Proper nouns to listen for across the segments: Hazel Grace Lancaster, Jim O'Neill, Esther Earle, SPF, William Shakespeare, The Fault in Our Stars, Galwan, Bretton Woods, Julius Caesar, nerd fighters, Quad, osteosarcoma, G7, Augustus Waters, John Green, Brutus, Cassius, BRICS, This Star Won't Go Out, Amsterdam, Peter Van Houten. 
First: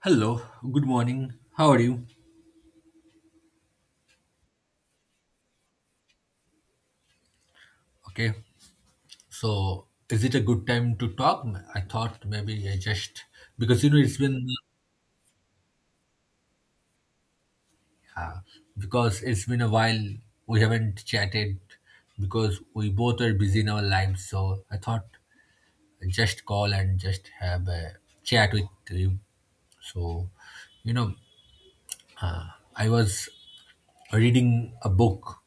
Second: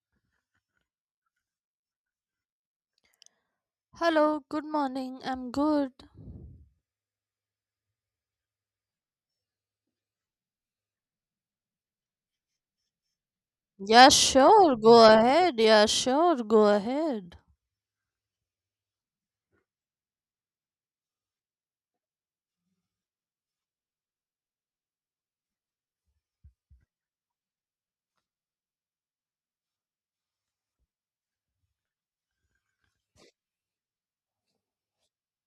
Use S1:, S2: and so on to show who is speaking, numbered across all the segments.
S1: Hello, good morning. How are you?
S2: Hello, good morning. I'm good.
S1: Okay, so is it a good time to talk? I thought maybe I just because you know
S2: Yeah,
S1: it's been
S2: sure, go ahead. Yeah, sure, go ahead.
S1: uh, because it's been a while we haven't chatted because we both are busy in our lives. So I thought I just call and just have a chat with you. So you know, I was reading a book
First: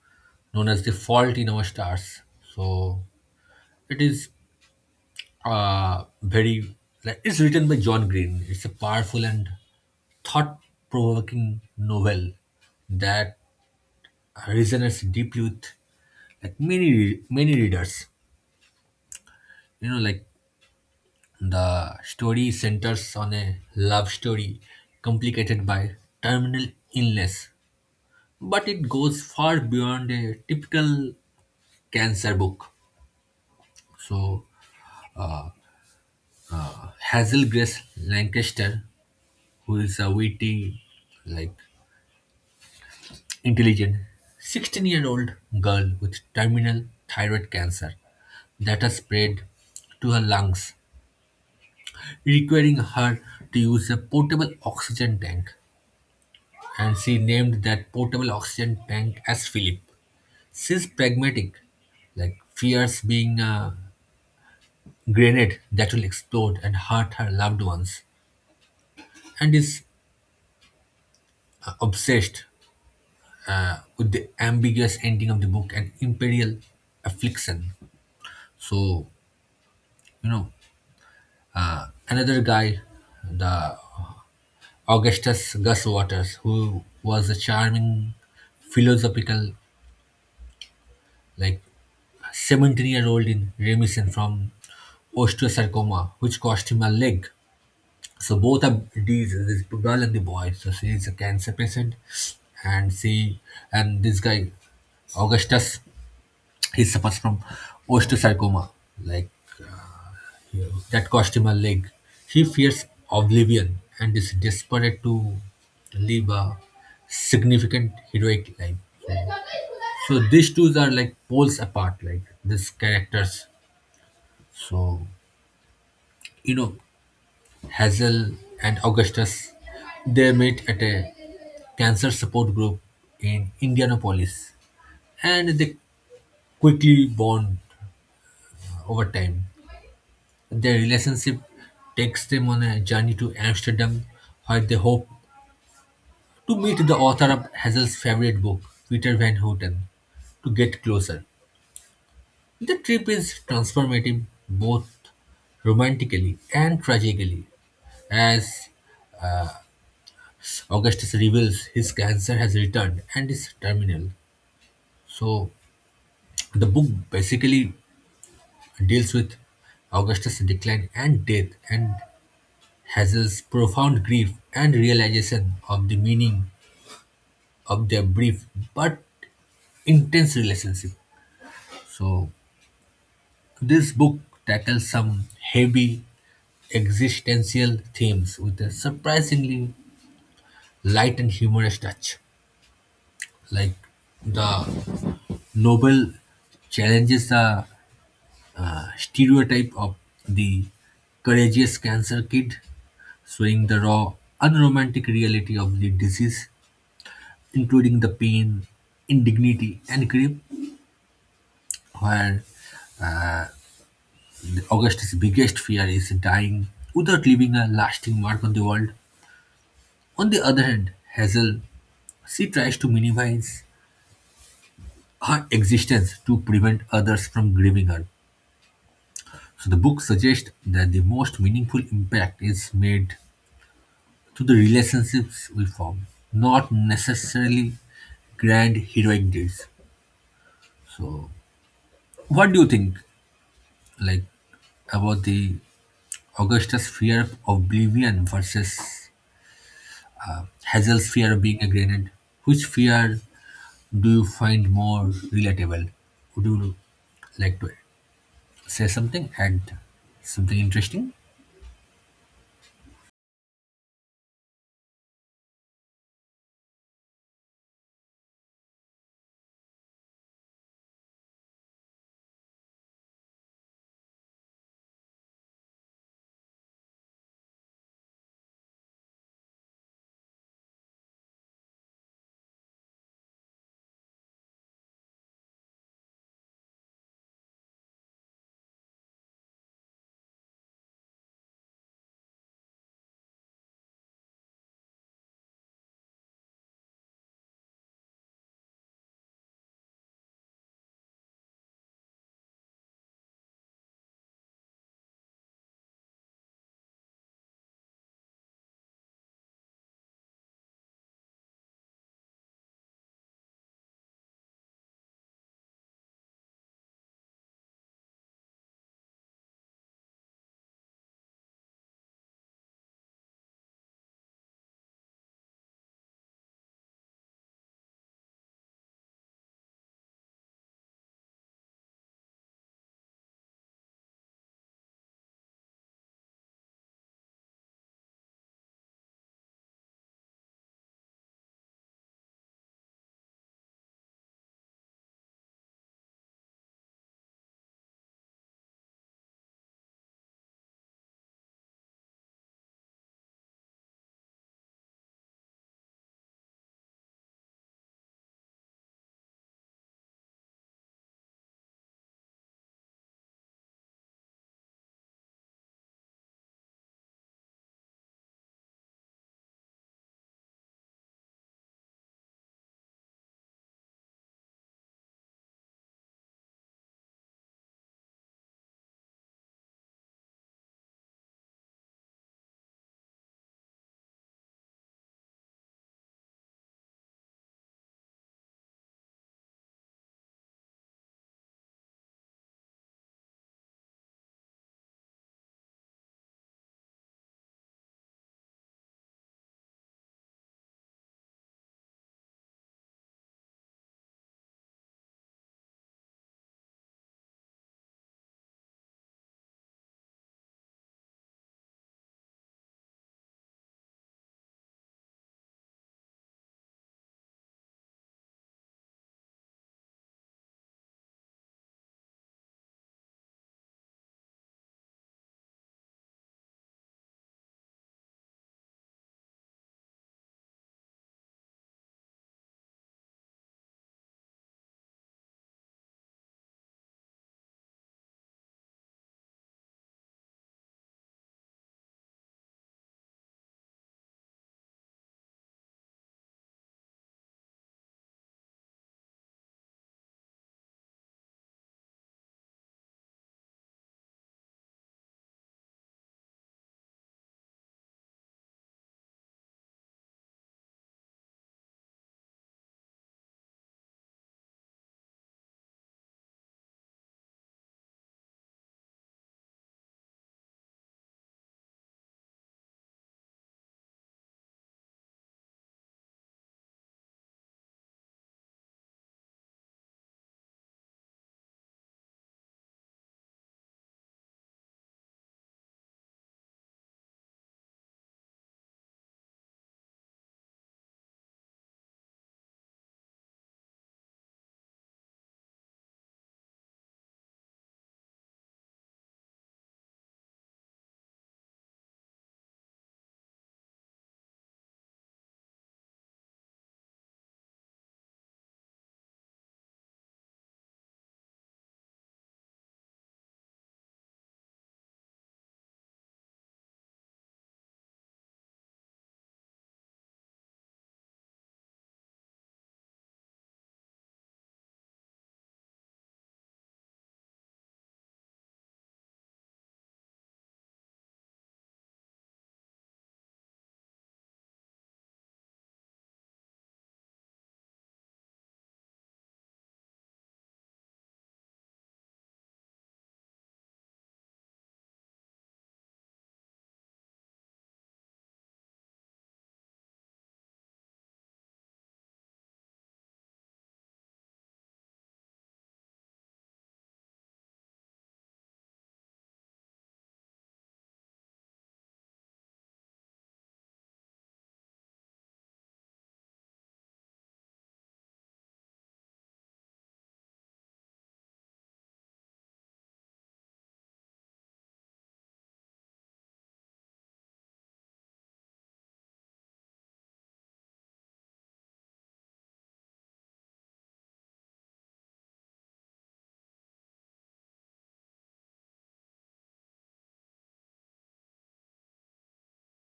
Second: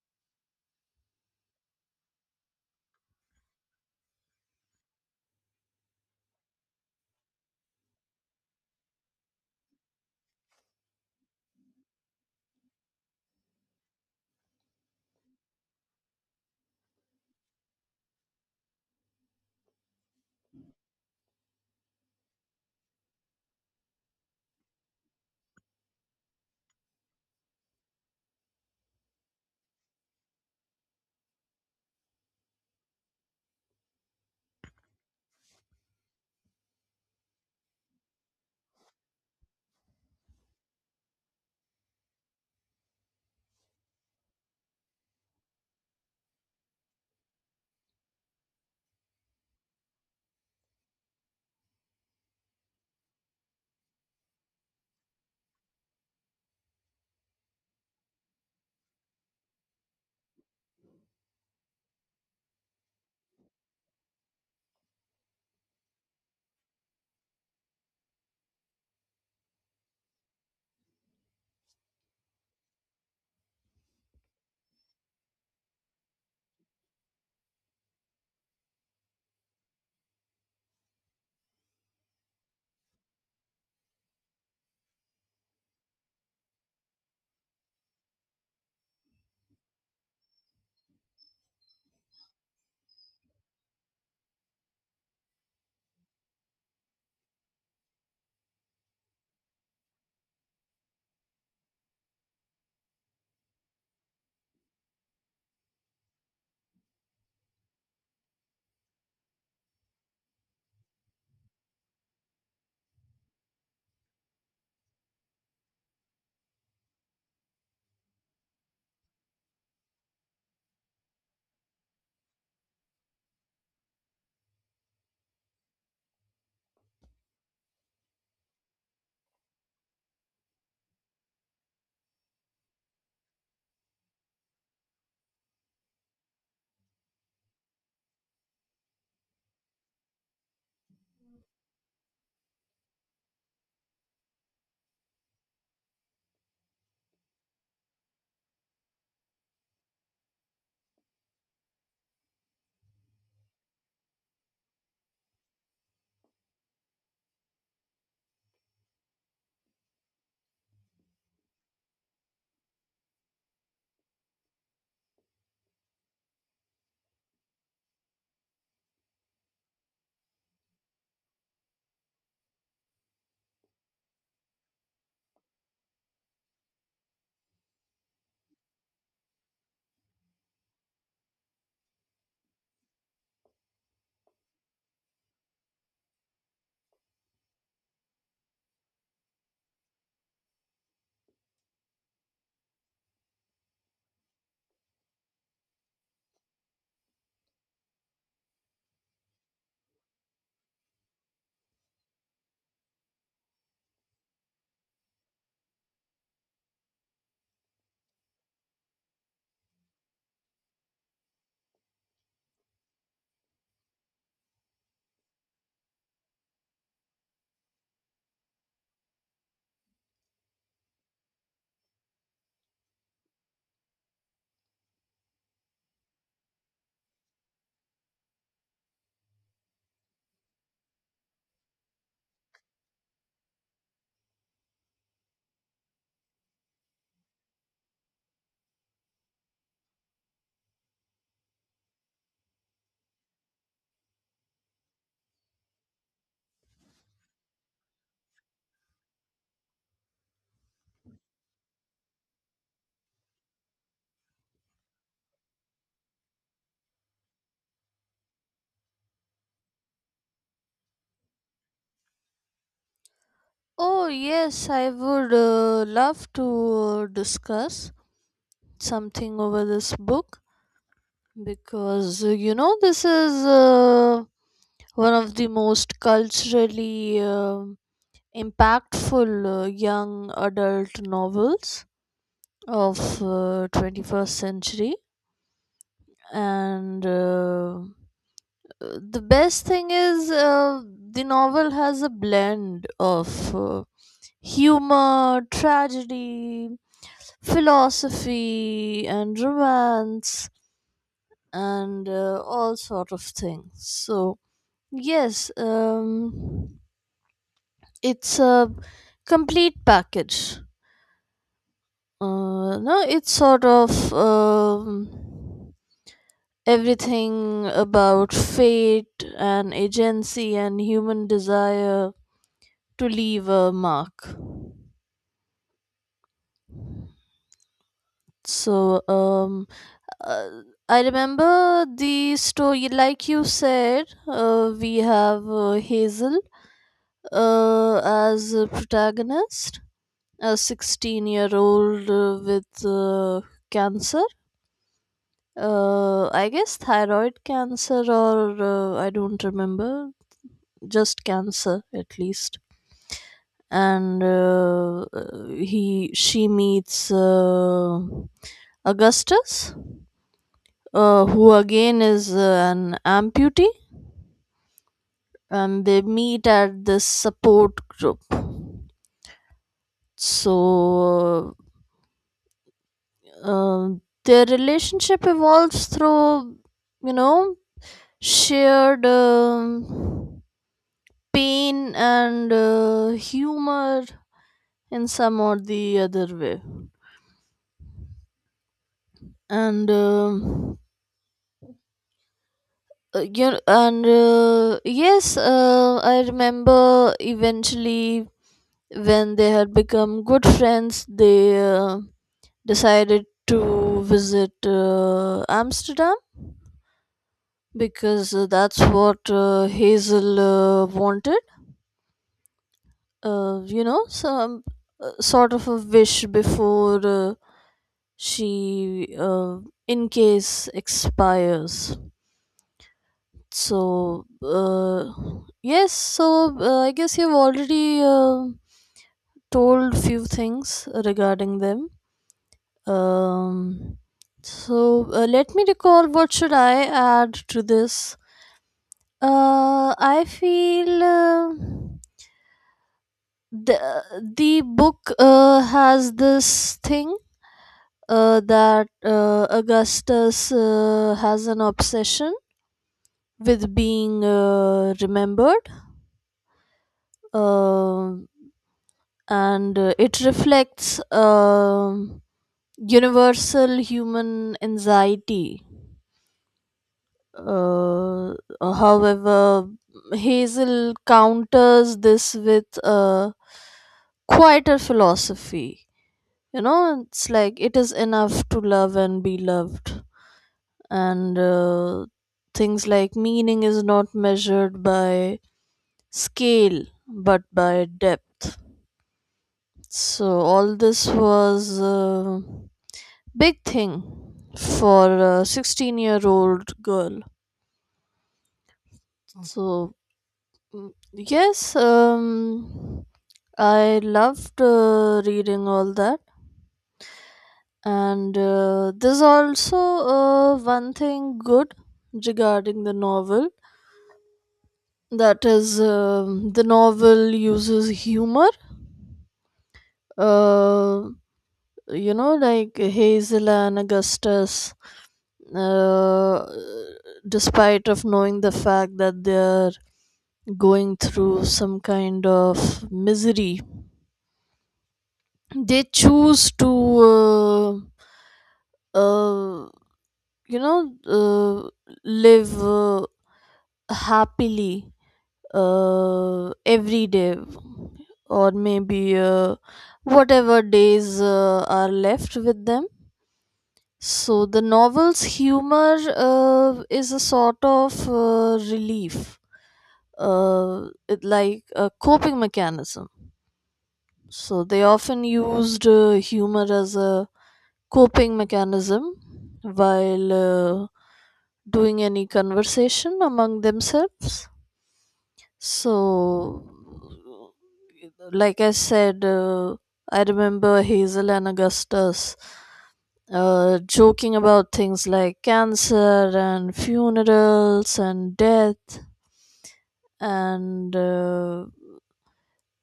S1: known as The Fault in Our Stars. So it is very like it's written by John Green. It's a powerful and thought-provoking novel that resonates deeply with like many readers. You know, like the story centers on a love story complicated by terminal illness, but it goes far beyond a typical cancer book. So Hazel Grace Lancaster, who is a witty, like intelligent 16-year-old girl with terminal thyroid cancer that has spread to her lungs, requiring her to use a portable oxygen tank. And she named that portable oxygen tank as Philip. She's pragmatic, like fears being a grenade that will explode and hurt her loved ones, and is obsessed with the ambiguous ending of the book and imperial affliction. So, you know, another guy, the Augustus Gus Waters, who was a charming, philosophical, like 17-year-old in remission from osteosarcoma, which cost him a leg. So both of these, this girl and the boy, so she is a cancer patient, and she and this guy Augustus, he suffers from osteosarcoma, like that cost him a leg. He fears oblivion and is desperate to live a significant heroic life. So these two are like poles apart, like these characters. So you know, Hazel and Augustus, they met at a cancer support group in Indianapolis, and they quickly bond over time. Their relationship takes them on a journey to Amsterdam, where they hope to meet the author of Hazel's favorite book, Peter Van Houten, to get closer. The trip is transformative both romantically and tragically, as Augustus reveals his cancer has returned and is terminal. So, the book basically deals with Augustus' decline and death, and Hazel's profound grief and realization of the meaning of their brief but intense relationship. So, this book tackles some heavy existential themes with a surprisingly light and humorous touch. Like the novel challenges the stereotype of the courageous cancer kid, showing the raw, unromantic reality of the disease, including the pain, indignity, and grief, where Augustus' biggest fear is dying without leaving a lasting mark on the world. On the other hand, Hazel, she tries to minimize her existence to prevent others from grieving her. So the book suggests that the most meaningful impact is made through the relationships we form, not necessarily grand heroic deeds. So, what do you think, like, about the Augustus' fear of oblivion versus Hazel's fear of being a grenade? Which fear do you find more relatable? Would you like to say something, add something interesting.
S2: Oh, yes, I would love to discuss something over this book because you know, this is one of the most culturally impactful young adult novels of 21st century. And the best thing is the novel has a blend of humor, tragedy, philosophy, and romance, and all sort of things. So yes, it's a complete package. No, it's sort of everything about fate and agency and human desire to leave a mark. So, um, uh, I remember the story. Like you said, we have Hazel as a protagonist, a 16-year-old year old with cancer. I guess thyroid cancer, or I don't remember, just cancer at least. And he she meets Augustus, who again is an amputee, and they meet at this support group. So uh, uh, their relationship evolves through, you know, shared pain and humor in some or the other way. And you know, and Yes, I remember eventually, when they had become good friends, they decided to visit Amsterdam because that's what Hazel wanted. You know, some sort of a wish before she, in case, expires. So, uh, yes, so I guess you've already told few things regarding them. Um, Let me recall what should I add to this. I feel the the book has this thing that Augustus has an obsession with being remembered, uh, and it reflects universal human anxiety. Uh, However, Hazel counters this with a quieter philosophy. You know, it's like it is enough to love and be loved, and things like meaning is not measured by scale but by depth. So, all this was a big thing for a 16-year-old year old girl. So, Mm, yes, I loved reading all that, and there's also one thing good regarding the novel, that is, the novel uses humor. Uh, you know, like Hazel and Augustus, uh, despite of knowing the fact that they're going through some kind of misery, they choose to uh, uh, you know uh, live happily every day, or maybe whatever days are left with them. So the novel's humor is a sort of relief. It like a coping mechanism. So they often used humor as a coping mechanism while doing any conversation among themselves. So, like I said, I remember Hazel and Augustus joking about things like cancer and funerals and death. And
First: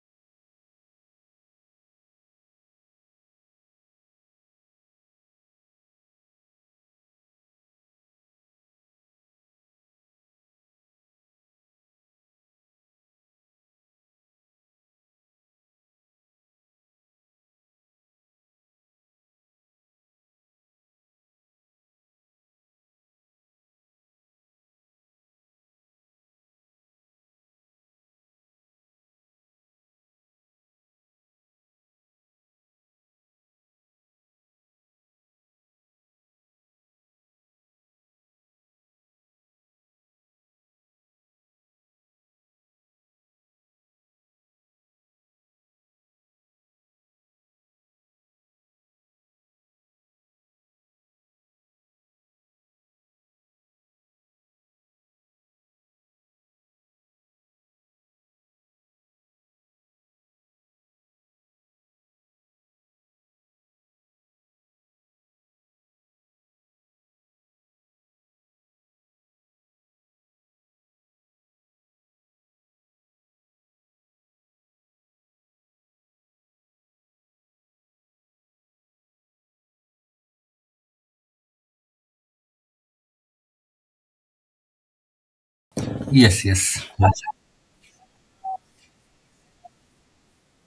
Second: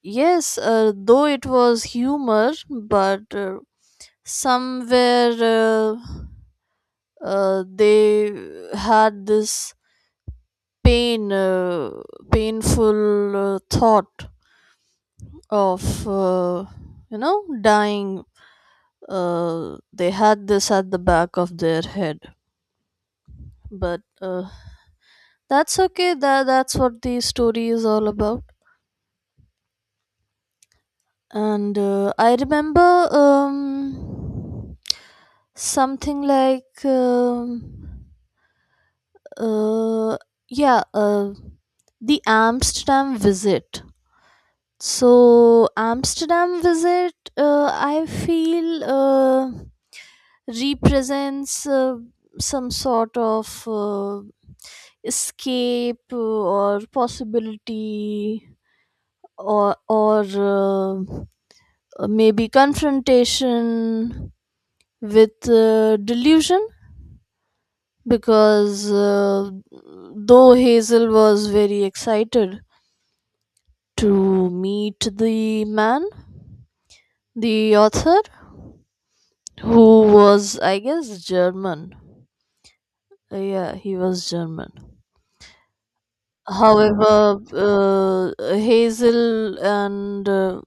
S2: yes, though it was humor, but somewhere, they had this pain uh, painful thought of, you know, dying. They had this at the back of their head, but that's okay. That's what the story is all about. And I remember something like uh, yeah, the Amsterdam visit. So Amsterdam visit, I feel represents some sort of escape or possibility, or maybe confrontation with delusion, because though Hazel was very excited to meet the man, the author, who was, I guess, German. Yeah, he was German.
S1: Yes, yes.
S2: However, Hazel and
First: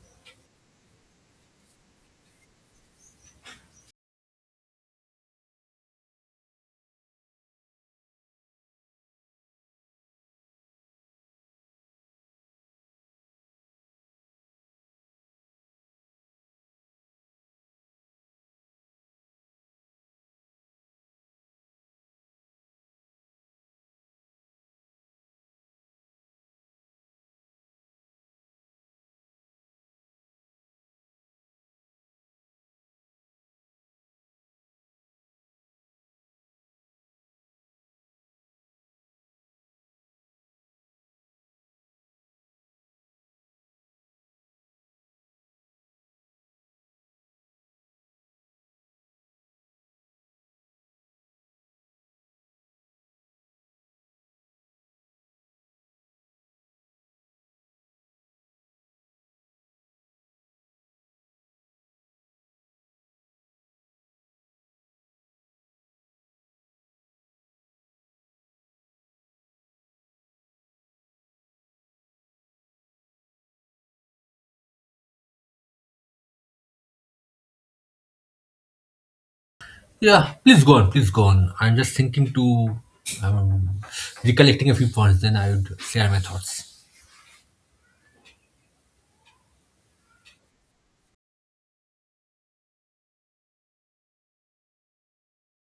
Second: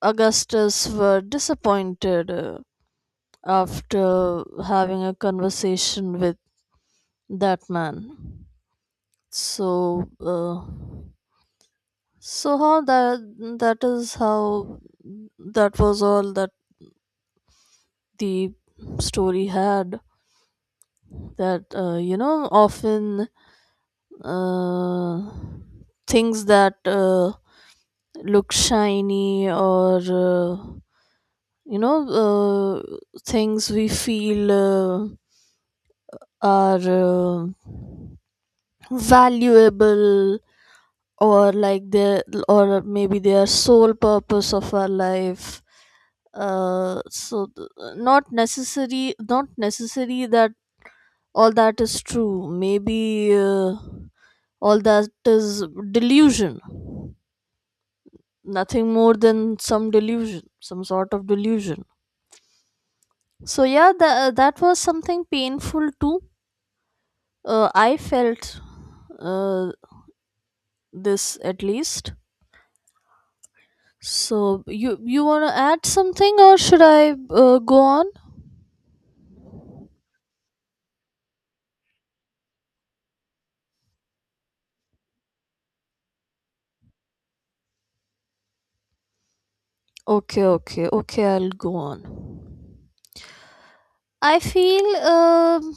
S2: Augustus were disappointed after having a conversation with that man. So, so how That is how that was all that the story had. That you know, often uh, things that look shiny, or you know uh, things we feel are uh, valuable, or like they, or maybe their sole purpose of our life. uh, so th- not necessary that all that is true. Maybe all that is delusion, nothing more than some delusion, some sort of delusion. So yeah, that was something painful too, I felt, uh, this at least. So you want to add something, or should I go on?
S1: Yeah, please go on, please go on. I'm just thinking to um, recollecting a few points, then I would share my thoughts.
S2: Okay, okay, okay, I'll go on. I feel, um,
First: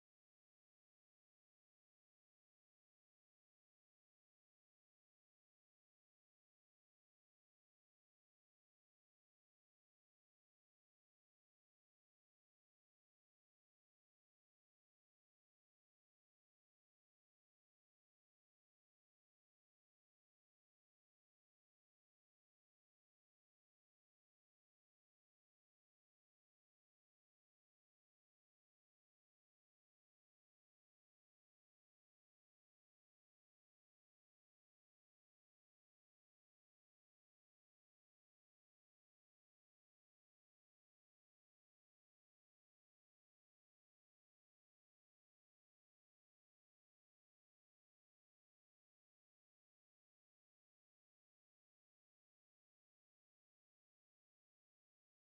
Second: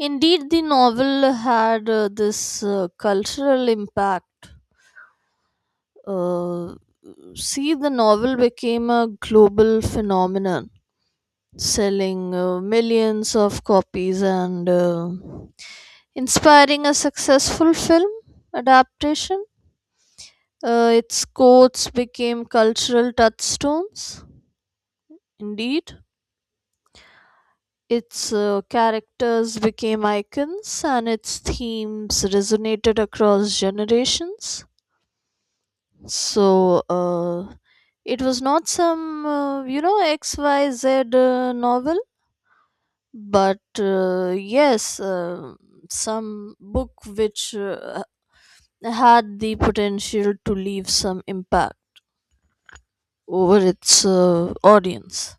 S2: indeed, the novel had this cultural impact. uh, See, the novel became a global phenomenon, selling millions of copies and inspiring a successful film adaptation. Its quotes became cultural touchstones. Indeed, its characters became icons, and its themes resonated across generations. So, it was not some, you know, XYZ novel, but yes, some book which had the potential to leave some impact over its audience.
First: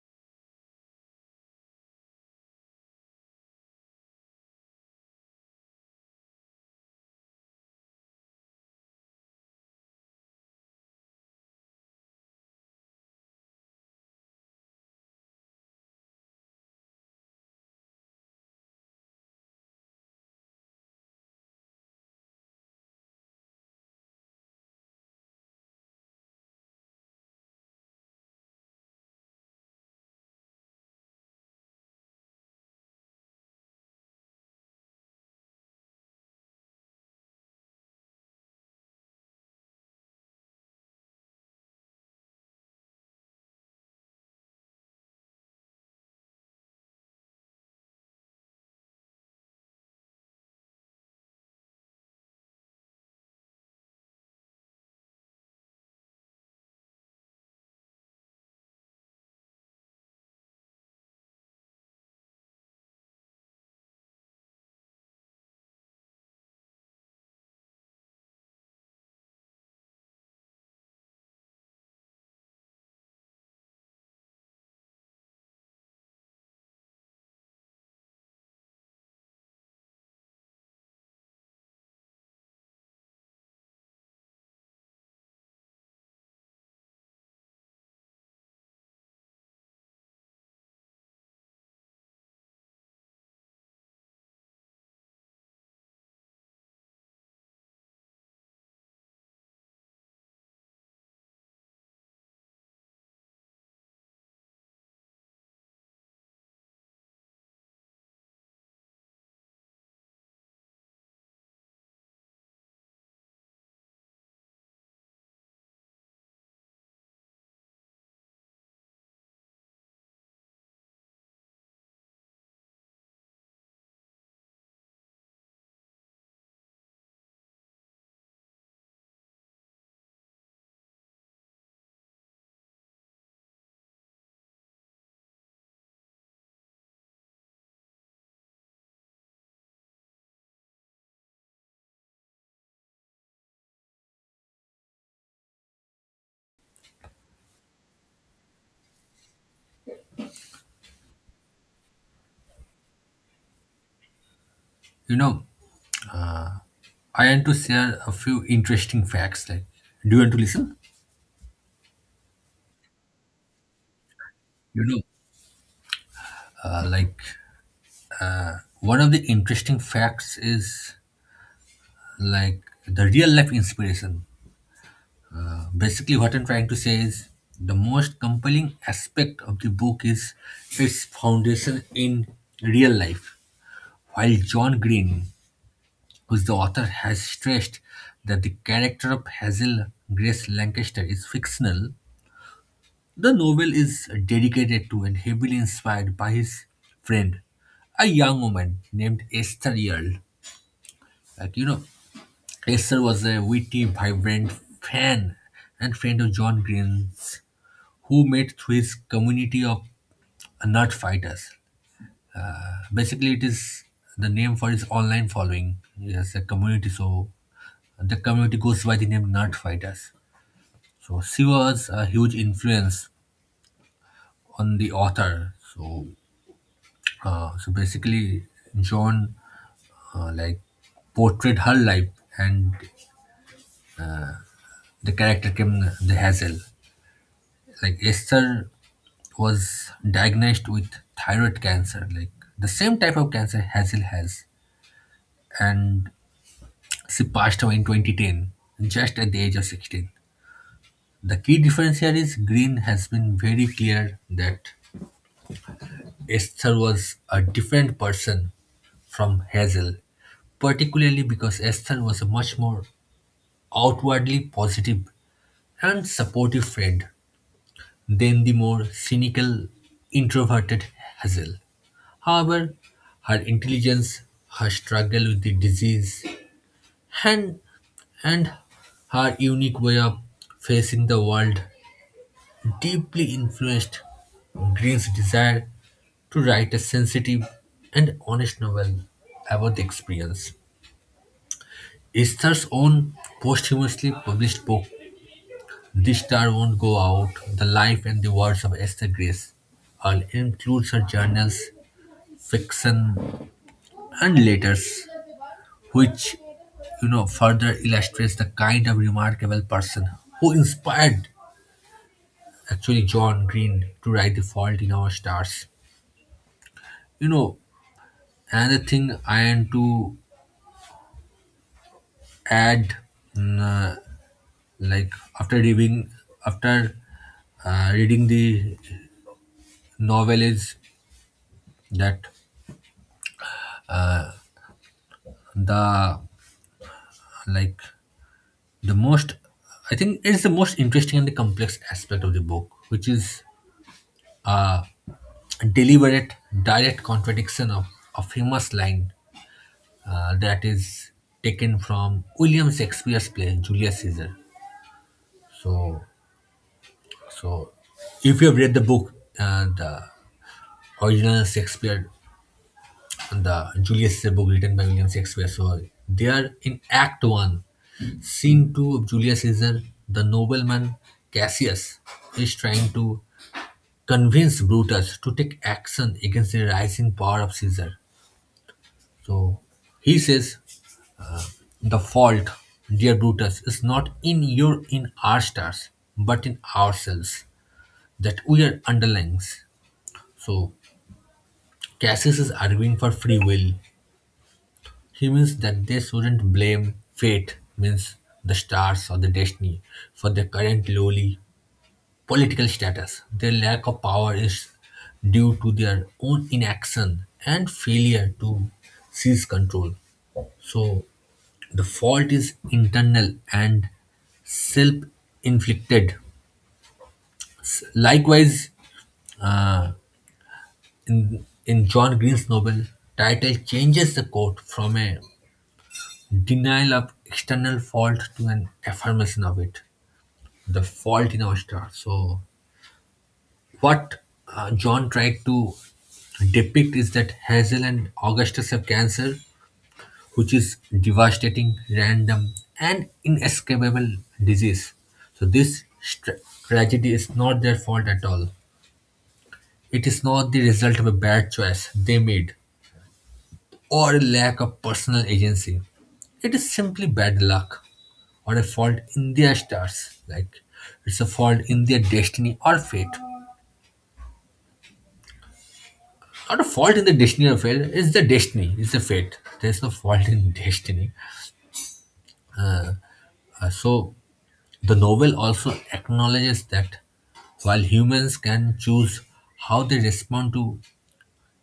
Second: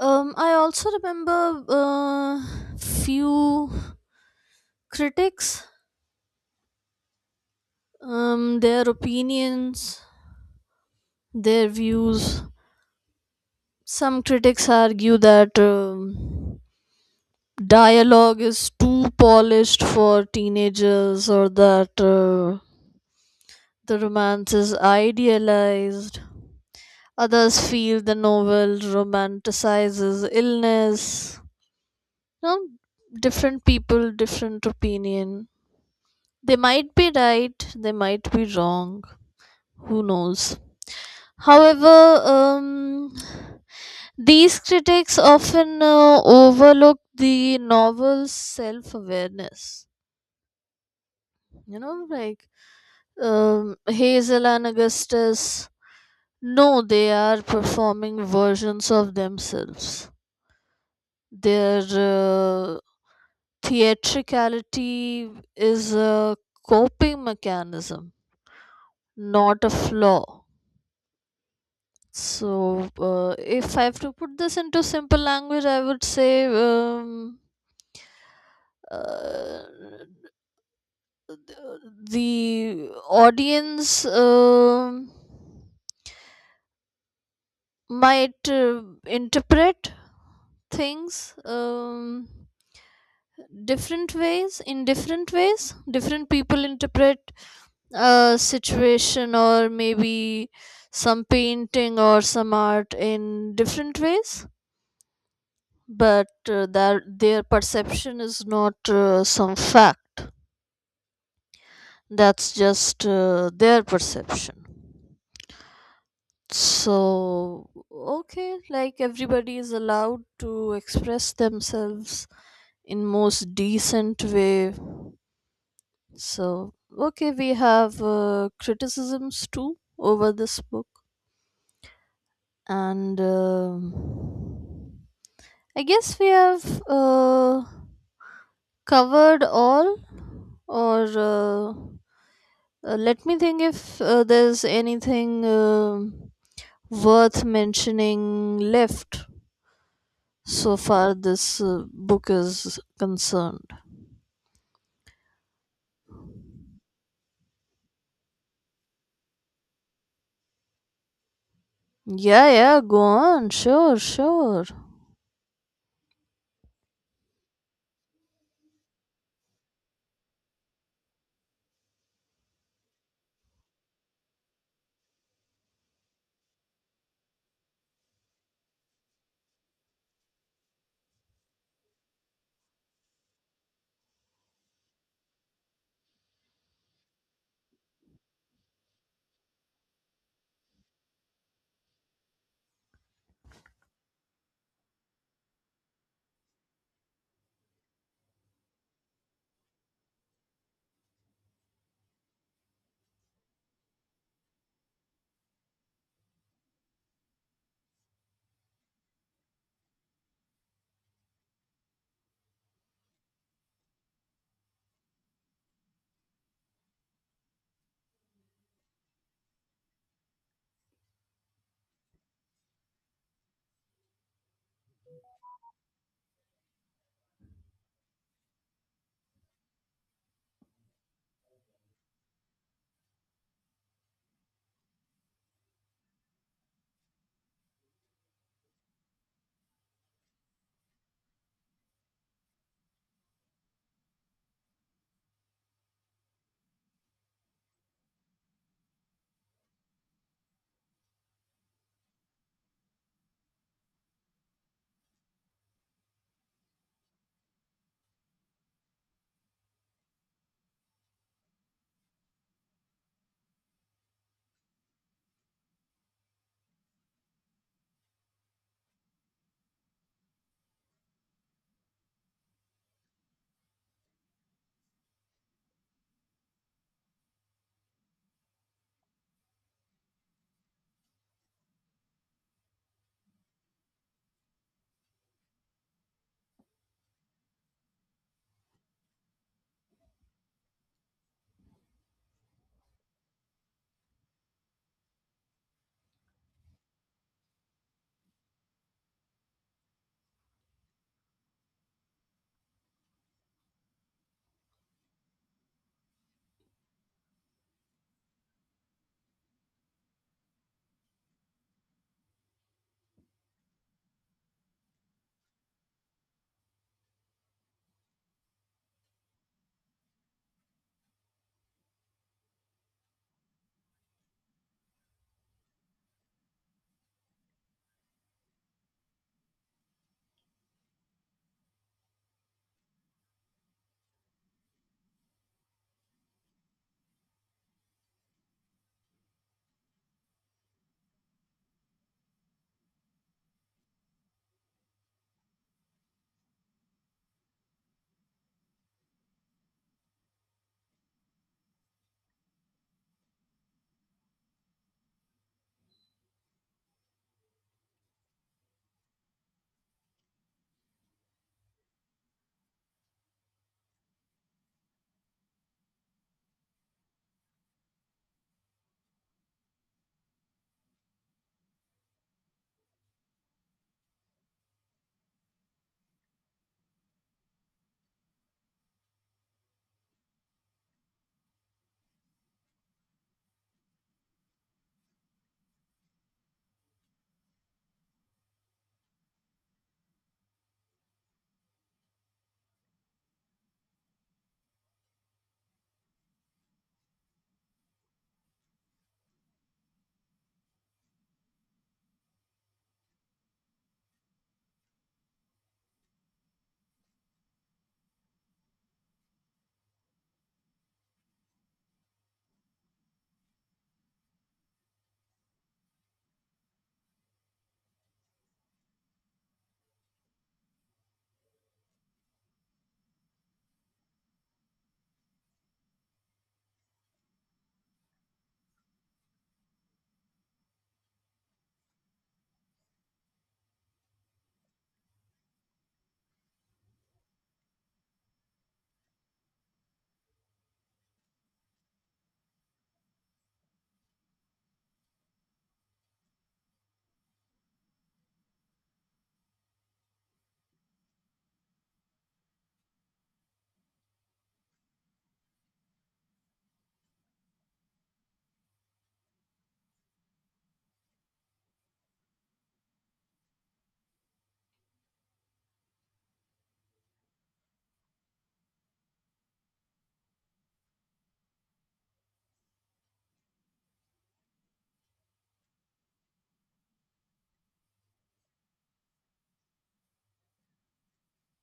S2: I also remember few critics, their opinions, their views. Some critics argue that dialogue is too polished for teenagers, or that the romance is idealized. Others feel the novel romanticizes illness. You know, different people, different opinion. They might be right, they might be wrong. Who knows? However, these critics often overlook the novel's self awareness. You know, like, Hazel and Augustus, no, they are performing versions of themselves. Their theatricality is a coping mechanism, not a flaw. So, if I have to put this into simple language, I would say, uh, the audience might interpret things. Different ways in different ways different people interpret a situation, or maybe some painting or some art, in different ways. But their perception is not some fact. That's just their perception. So, okay, like everybody is allowed to express themselves in most decent way. So, okay, we have criticisms too over this book, and I guess we have covered all, or let me think if there's anything worth mentioning left so far this book is concerned.
S1: You know, I want to share a few interesting facts. Like, do you want to listen?
S2: Yeah, yeah, go on, sure, sure.
S1: You know, uh, like one of the interesting facts is like the real life inspiration. Basically, what I'm trying to say is the most compelling aspect of the book is its foundation in real life. While John Green, who's the author, has stressed that the character of Hazel Grace Lancaster is fictional, the novel is dedicated to and heavily inspired by his friend, a young woman named Esther Earle. Like, you know, Esther was a witty, vibrant fan and friend of John Green's who met through his community of nerd fighters. Basically, it is the name for his online following. Yes, a community. So the community goes by the name nerd fighters. So she was a huge influence on the author. So basically, John uh, like portrayed her life, and the character came the Hazel. Like Esther was diagnosed with thyroid cancer, like the same type of cancer Hazel has, and she passed away in 2010, just at the age of 16. The key difference here is Green has been very clear that Esther was a different person from Hazel, particularly because Esther was a much more outwardly positive and supportive friend than the more cynical, introverted Hazel. However, her intelligence, her struggle with the disease, and, and her unique way of facing the world deeply influenced Green's desire to write a sensitive and honest novel about the experience. Esther's own posthumously published book, This Star Won't Go Out: The Life and the Words of Esther Grace, and includes her journals, fiction, and letters, which you know further illustrates the kind of remarkable person who inspired actually John Green to write The Fault in Our Stars. You know, another thing I want to add mm, like after reading after reading the novel is that the like the most, I think it's the most interesting and the complex aspect of the book, which is uh, deliberate direct contradiction of a famous line that is taken from William Shakespeare's play Julius Caesar. So so if you have read the book, the original Shakespeare, the Julius is a book written by William Shakespeare. So they are in Act 1, Scene 2 of Julius Caesar, the nobleman Cassius is trying to convince Brutus to take action against the rising power of Caesar. So he says, the fault, dear Brutus, is not in our stars, but in ourselves, that we are underlings. So Cassius is arguing for free will. He means that they shouldn't blame fate, means the stars or the destiny, for their current lowly political status. Their lack of power is due to their own inaction and failure to seize control. So the fault is internal and self-inflicted. Likewise, uh, in John Green's novel, title changes the quote from a denial of external fault to an affirmation of it, the fault in our star. So, what John tried to depict is that Hazel and Augustus have cancer, which is devastating, random, and inescapable disease. So, this tragedy is not their fault at all. It is not the result of a bad choice they made, or a lack of personal agency. It is simply bad luck or a fault in their stars. Like it's a fault in their destiny or fate. Not a fault in the destiny or fate, it's the destiny, it's the fate. There's no fault in destiny. So the novel also acknowledges that while humans can choose how they respond to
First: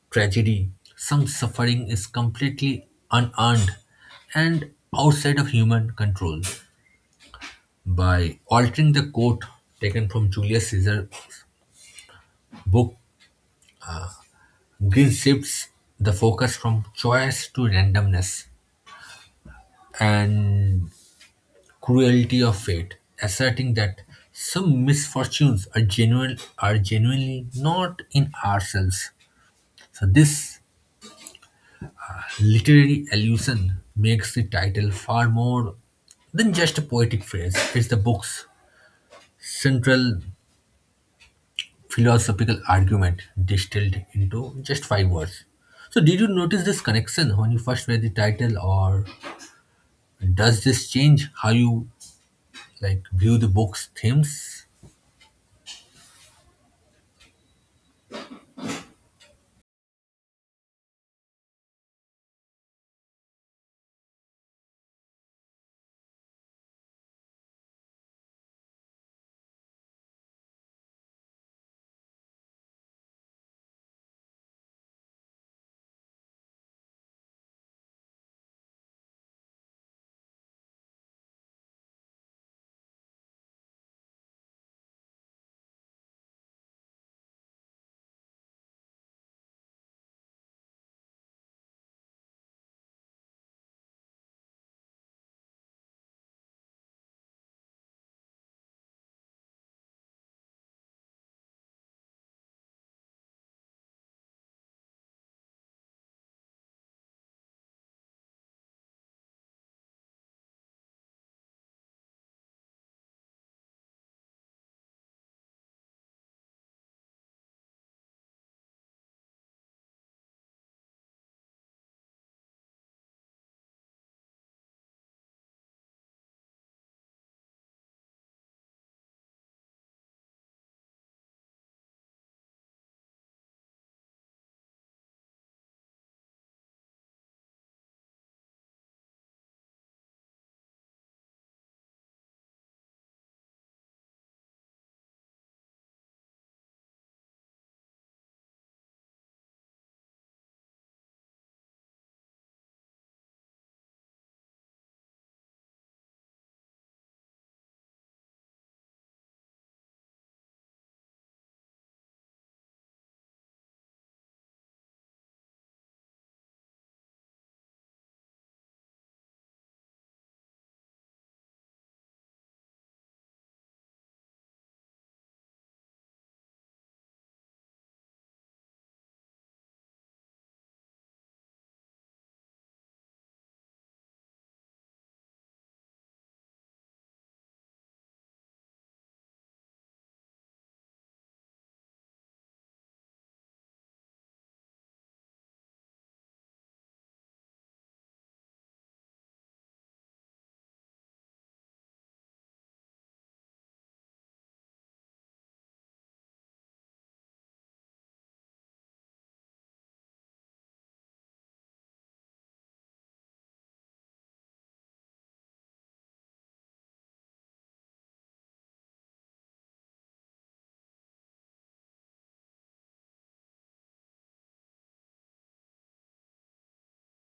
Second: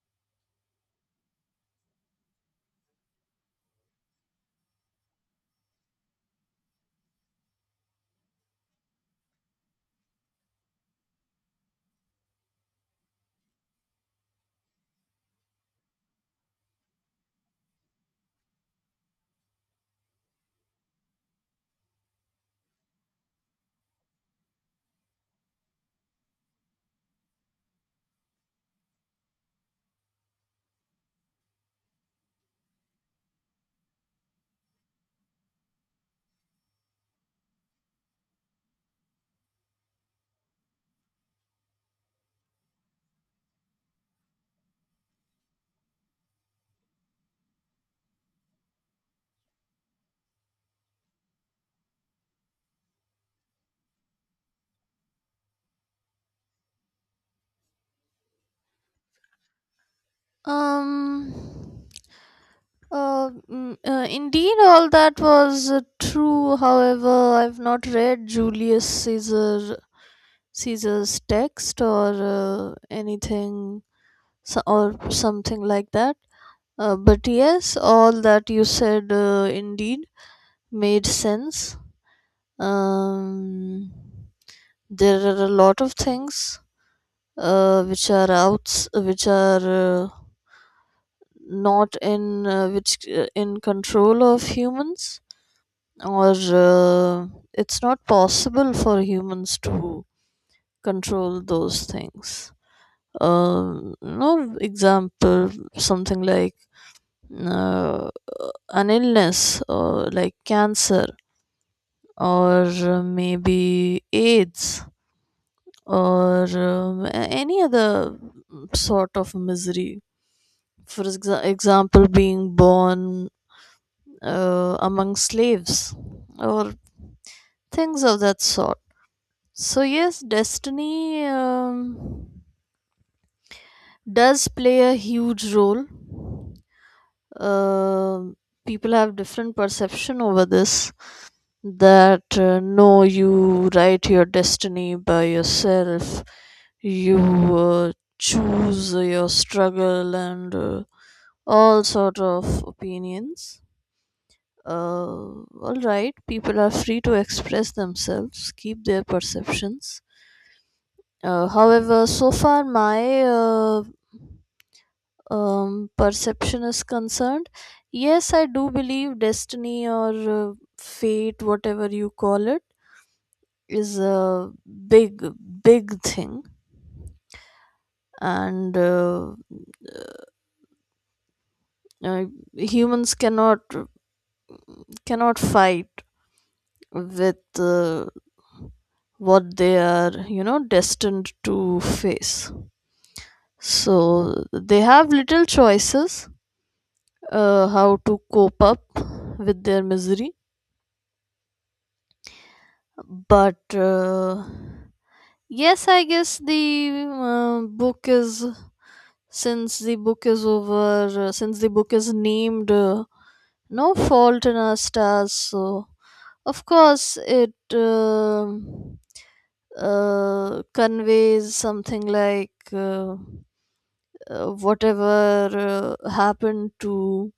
S1: tragedy, some suffering is completely unearned and outside of human control. By altering the quote taken from Julius Caesar's book, Greece shifts the focus from choice to randomness and cruelty of fate, asserting that some misfortunes are genuinely not in ourselves. So this literary allusion makes the title far more than just a poetic phrase. It's the book's central philosophical argument distilled into just 5 words. So, did you notice this connection when you first read the title, or does this change how you like view the book's themes?
S2: Um. Indeed, all that was true. However, I've not read Julius Caesar Caesar's text or anything, so, or something like that. But yes, all that you said, indeed made sense. Um, there are a lot of things which are not in which in control of humans, or it's not possible for humans to control those things. No, example, something like uh, an illness, or like cancer, or maybe AIDS, or any other sort of misery. For example, being born among slaves, or things of that sort. So, yes, destiny does play a huge role. Um People have different perception over this, that no, you write your destiny by yourself, you uh, choose your struggle, and all sort of opinions. All right, people are free to express themselves, keep their perceptions. However, so far my perception is concerned, yes, I do believe destiny, or fate, whatever you call it, is a big, big thing, and uh, humans cannot fight with what they are, you know, destined to face. So they have little choices how to cope up with their misery, but. Yes, I guess the book is since the book is over, since the book is named, No Fault in Our Stars, so of course it conveys something like, whatever happened to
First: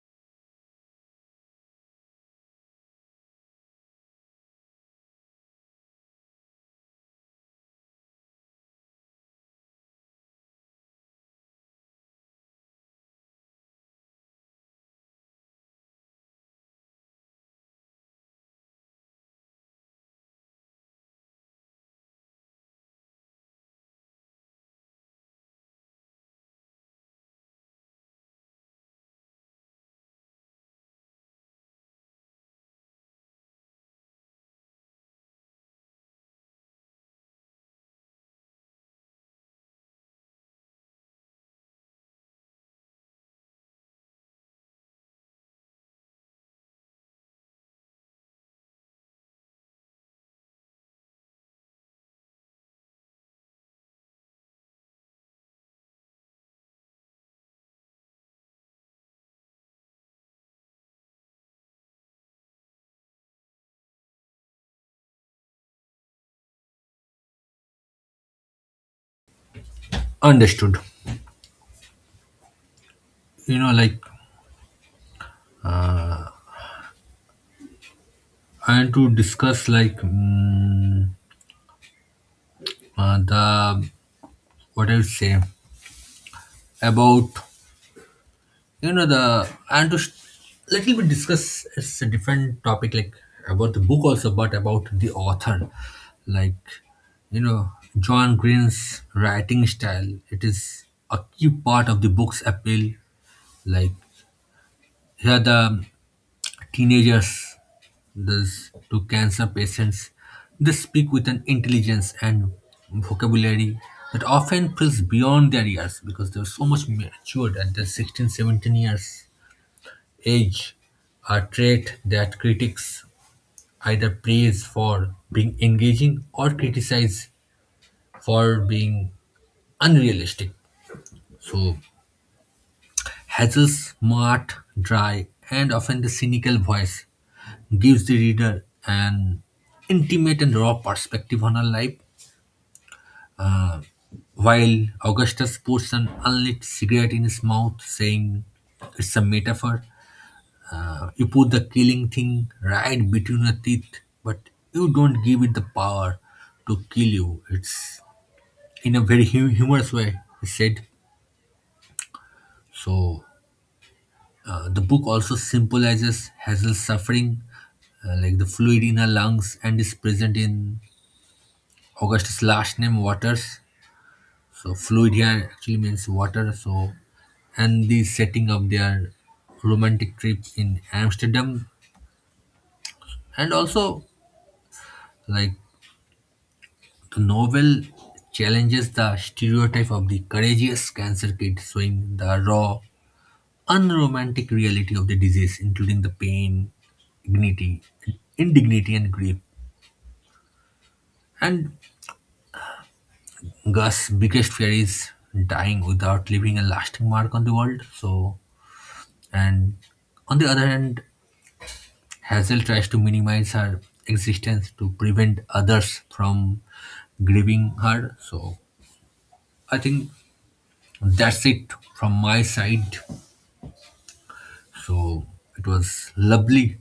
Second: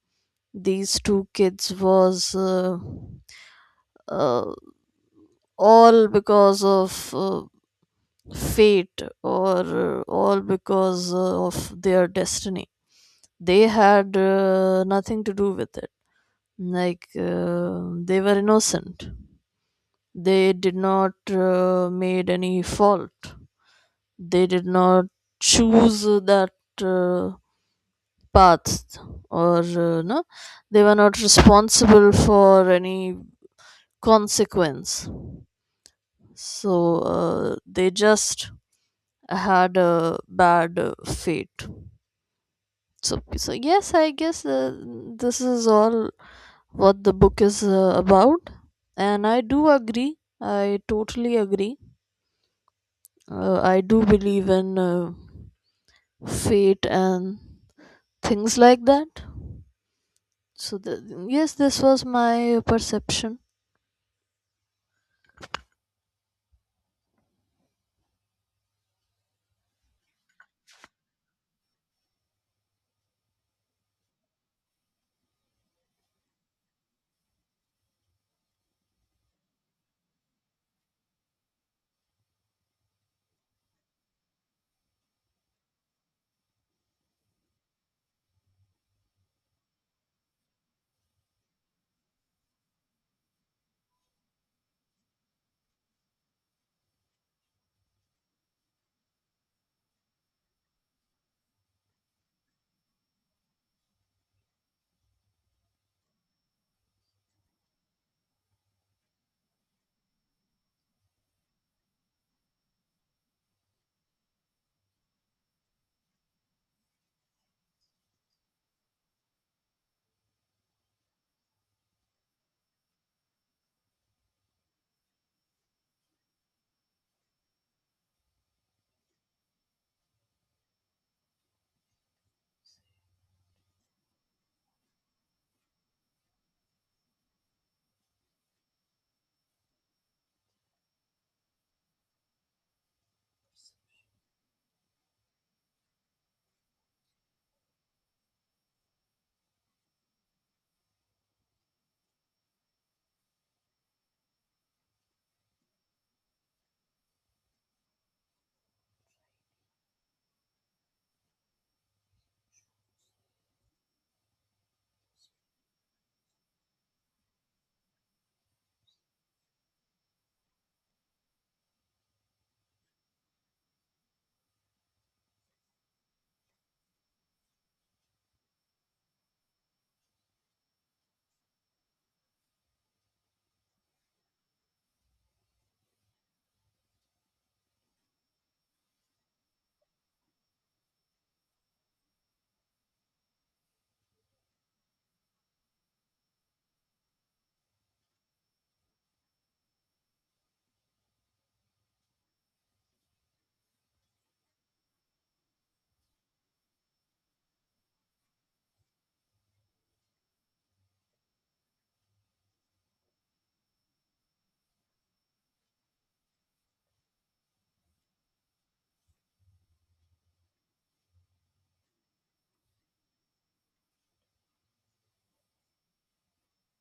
S2: these two kids was uh, all because of fate, or all because of their destiny. They had nothing to do with it. Like, they were innocent. They did not made any fault. They did not choose that uh, path, or no. They were not responsible for any consequence. So they just had a bad fate. So, so yes, I guess this is all what the book is about, and I do agree. I totally agree. I do believe in fate and things like that. Yes, this was my perception.
S1: Understood. You know, like I want to discuss like mm, the what I would say about you know the and to sh- little bit discuss, it's a different topic, like about the book also but about the author. Like, you know, John Green's writing style, it is a key part of the book's appeal. Like here the teenagers, those to cancer patients, they speak with an intelligence and vocabulary that often feels beyond their years because they're so much matured at their 16, 17 years age, a trait that critics either praise for being engaging or criticize for being unrealistic. So, Hazel's smart, dry, and often the cynical voice gives the reader an intimate and raw perspective on her life, Uh, while Augustus puts an unlit cigarette in his mouth, saying it's a metaphor. You put the killing thing right between your teeth, but you don't give it the power to kill you. It's in a very humorous way, he said. So, the book also symbolizes Hazel's suffering, like the fluid in her lungs, and is present in Augustus' last name, Waters. So, fluid here actually means water. So, and the setting of their romantic trip in Amsterdam, and also like the novel challenges the stereotype of the courageous cancer kid, showing the raw, unromantic reality of the disease, including the pain, dignity, indignity, and grief. And Gus' biggest fear is dying without leaving a lasting mark on the world. So, and on the other hand, Hazel tries to minimize her existence to prevent others from grieving her. So, I think that's it from my side. So it was lovely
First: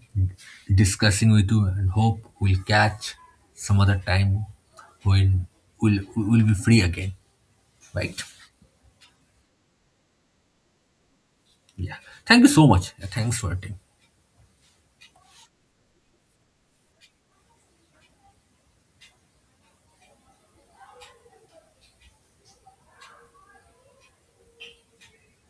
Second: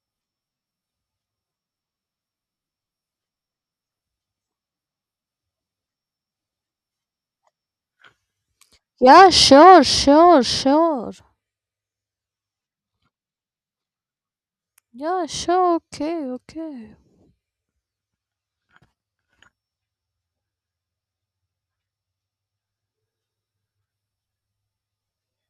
S1: discussing with you and hope we'll catch some other time when we'll be free again, right?
S2: Yeah, sure, sure, sure.
S1: Yeah. Thank you so much. Yeah, thanks for attending.
S2: Yeah, sure, okay, okay.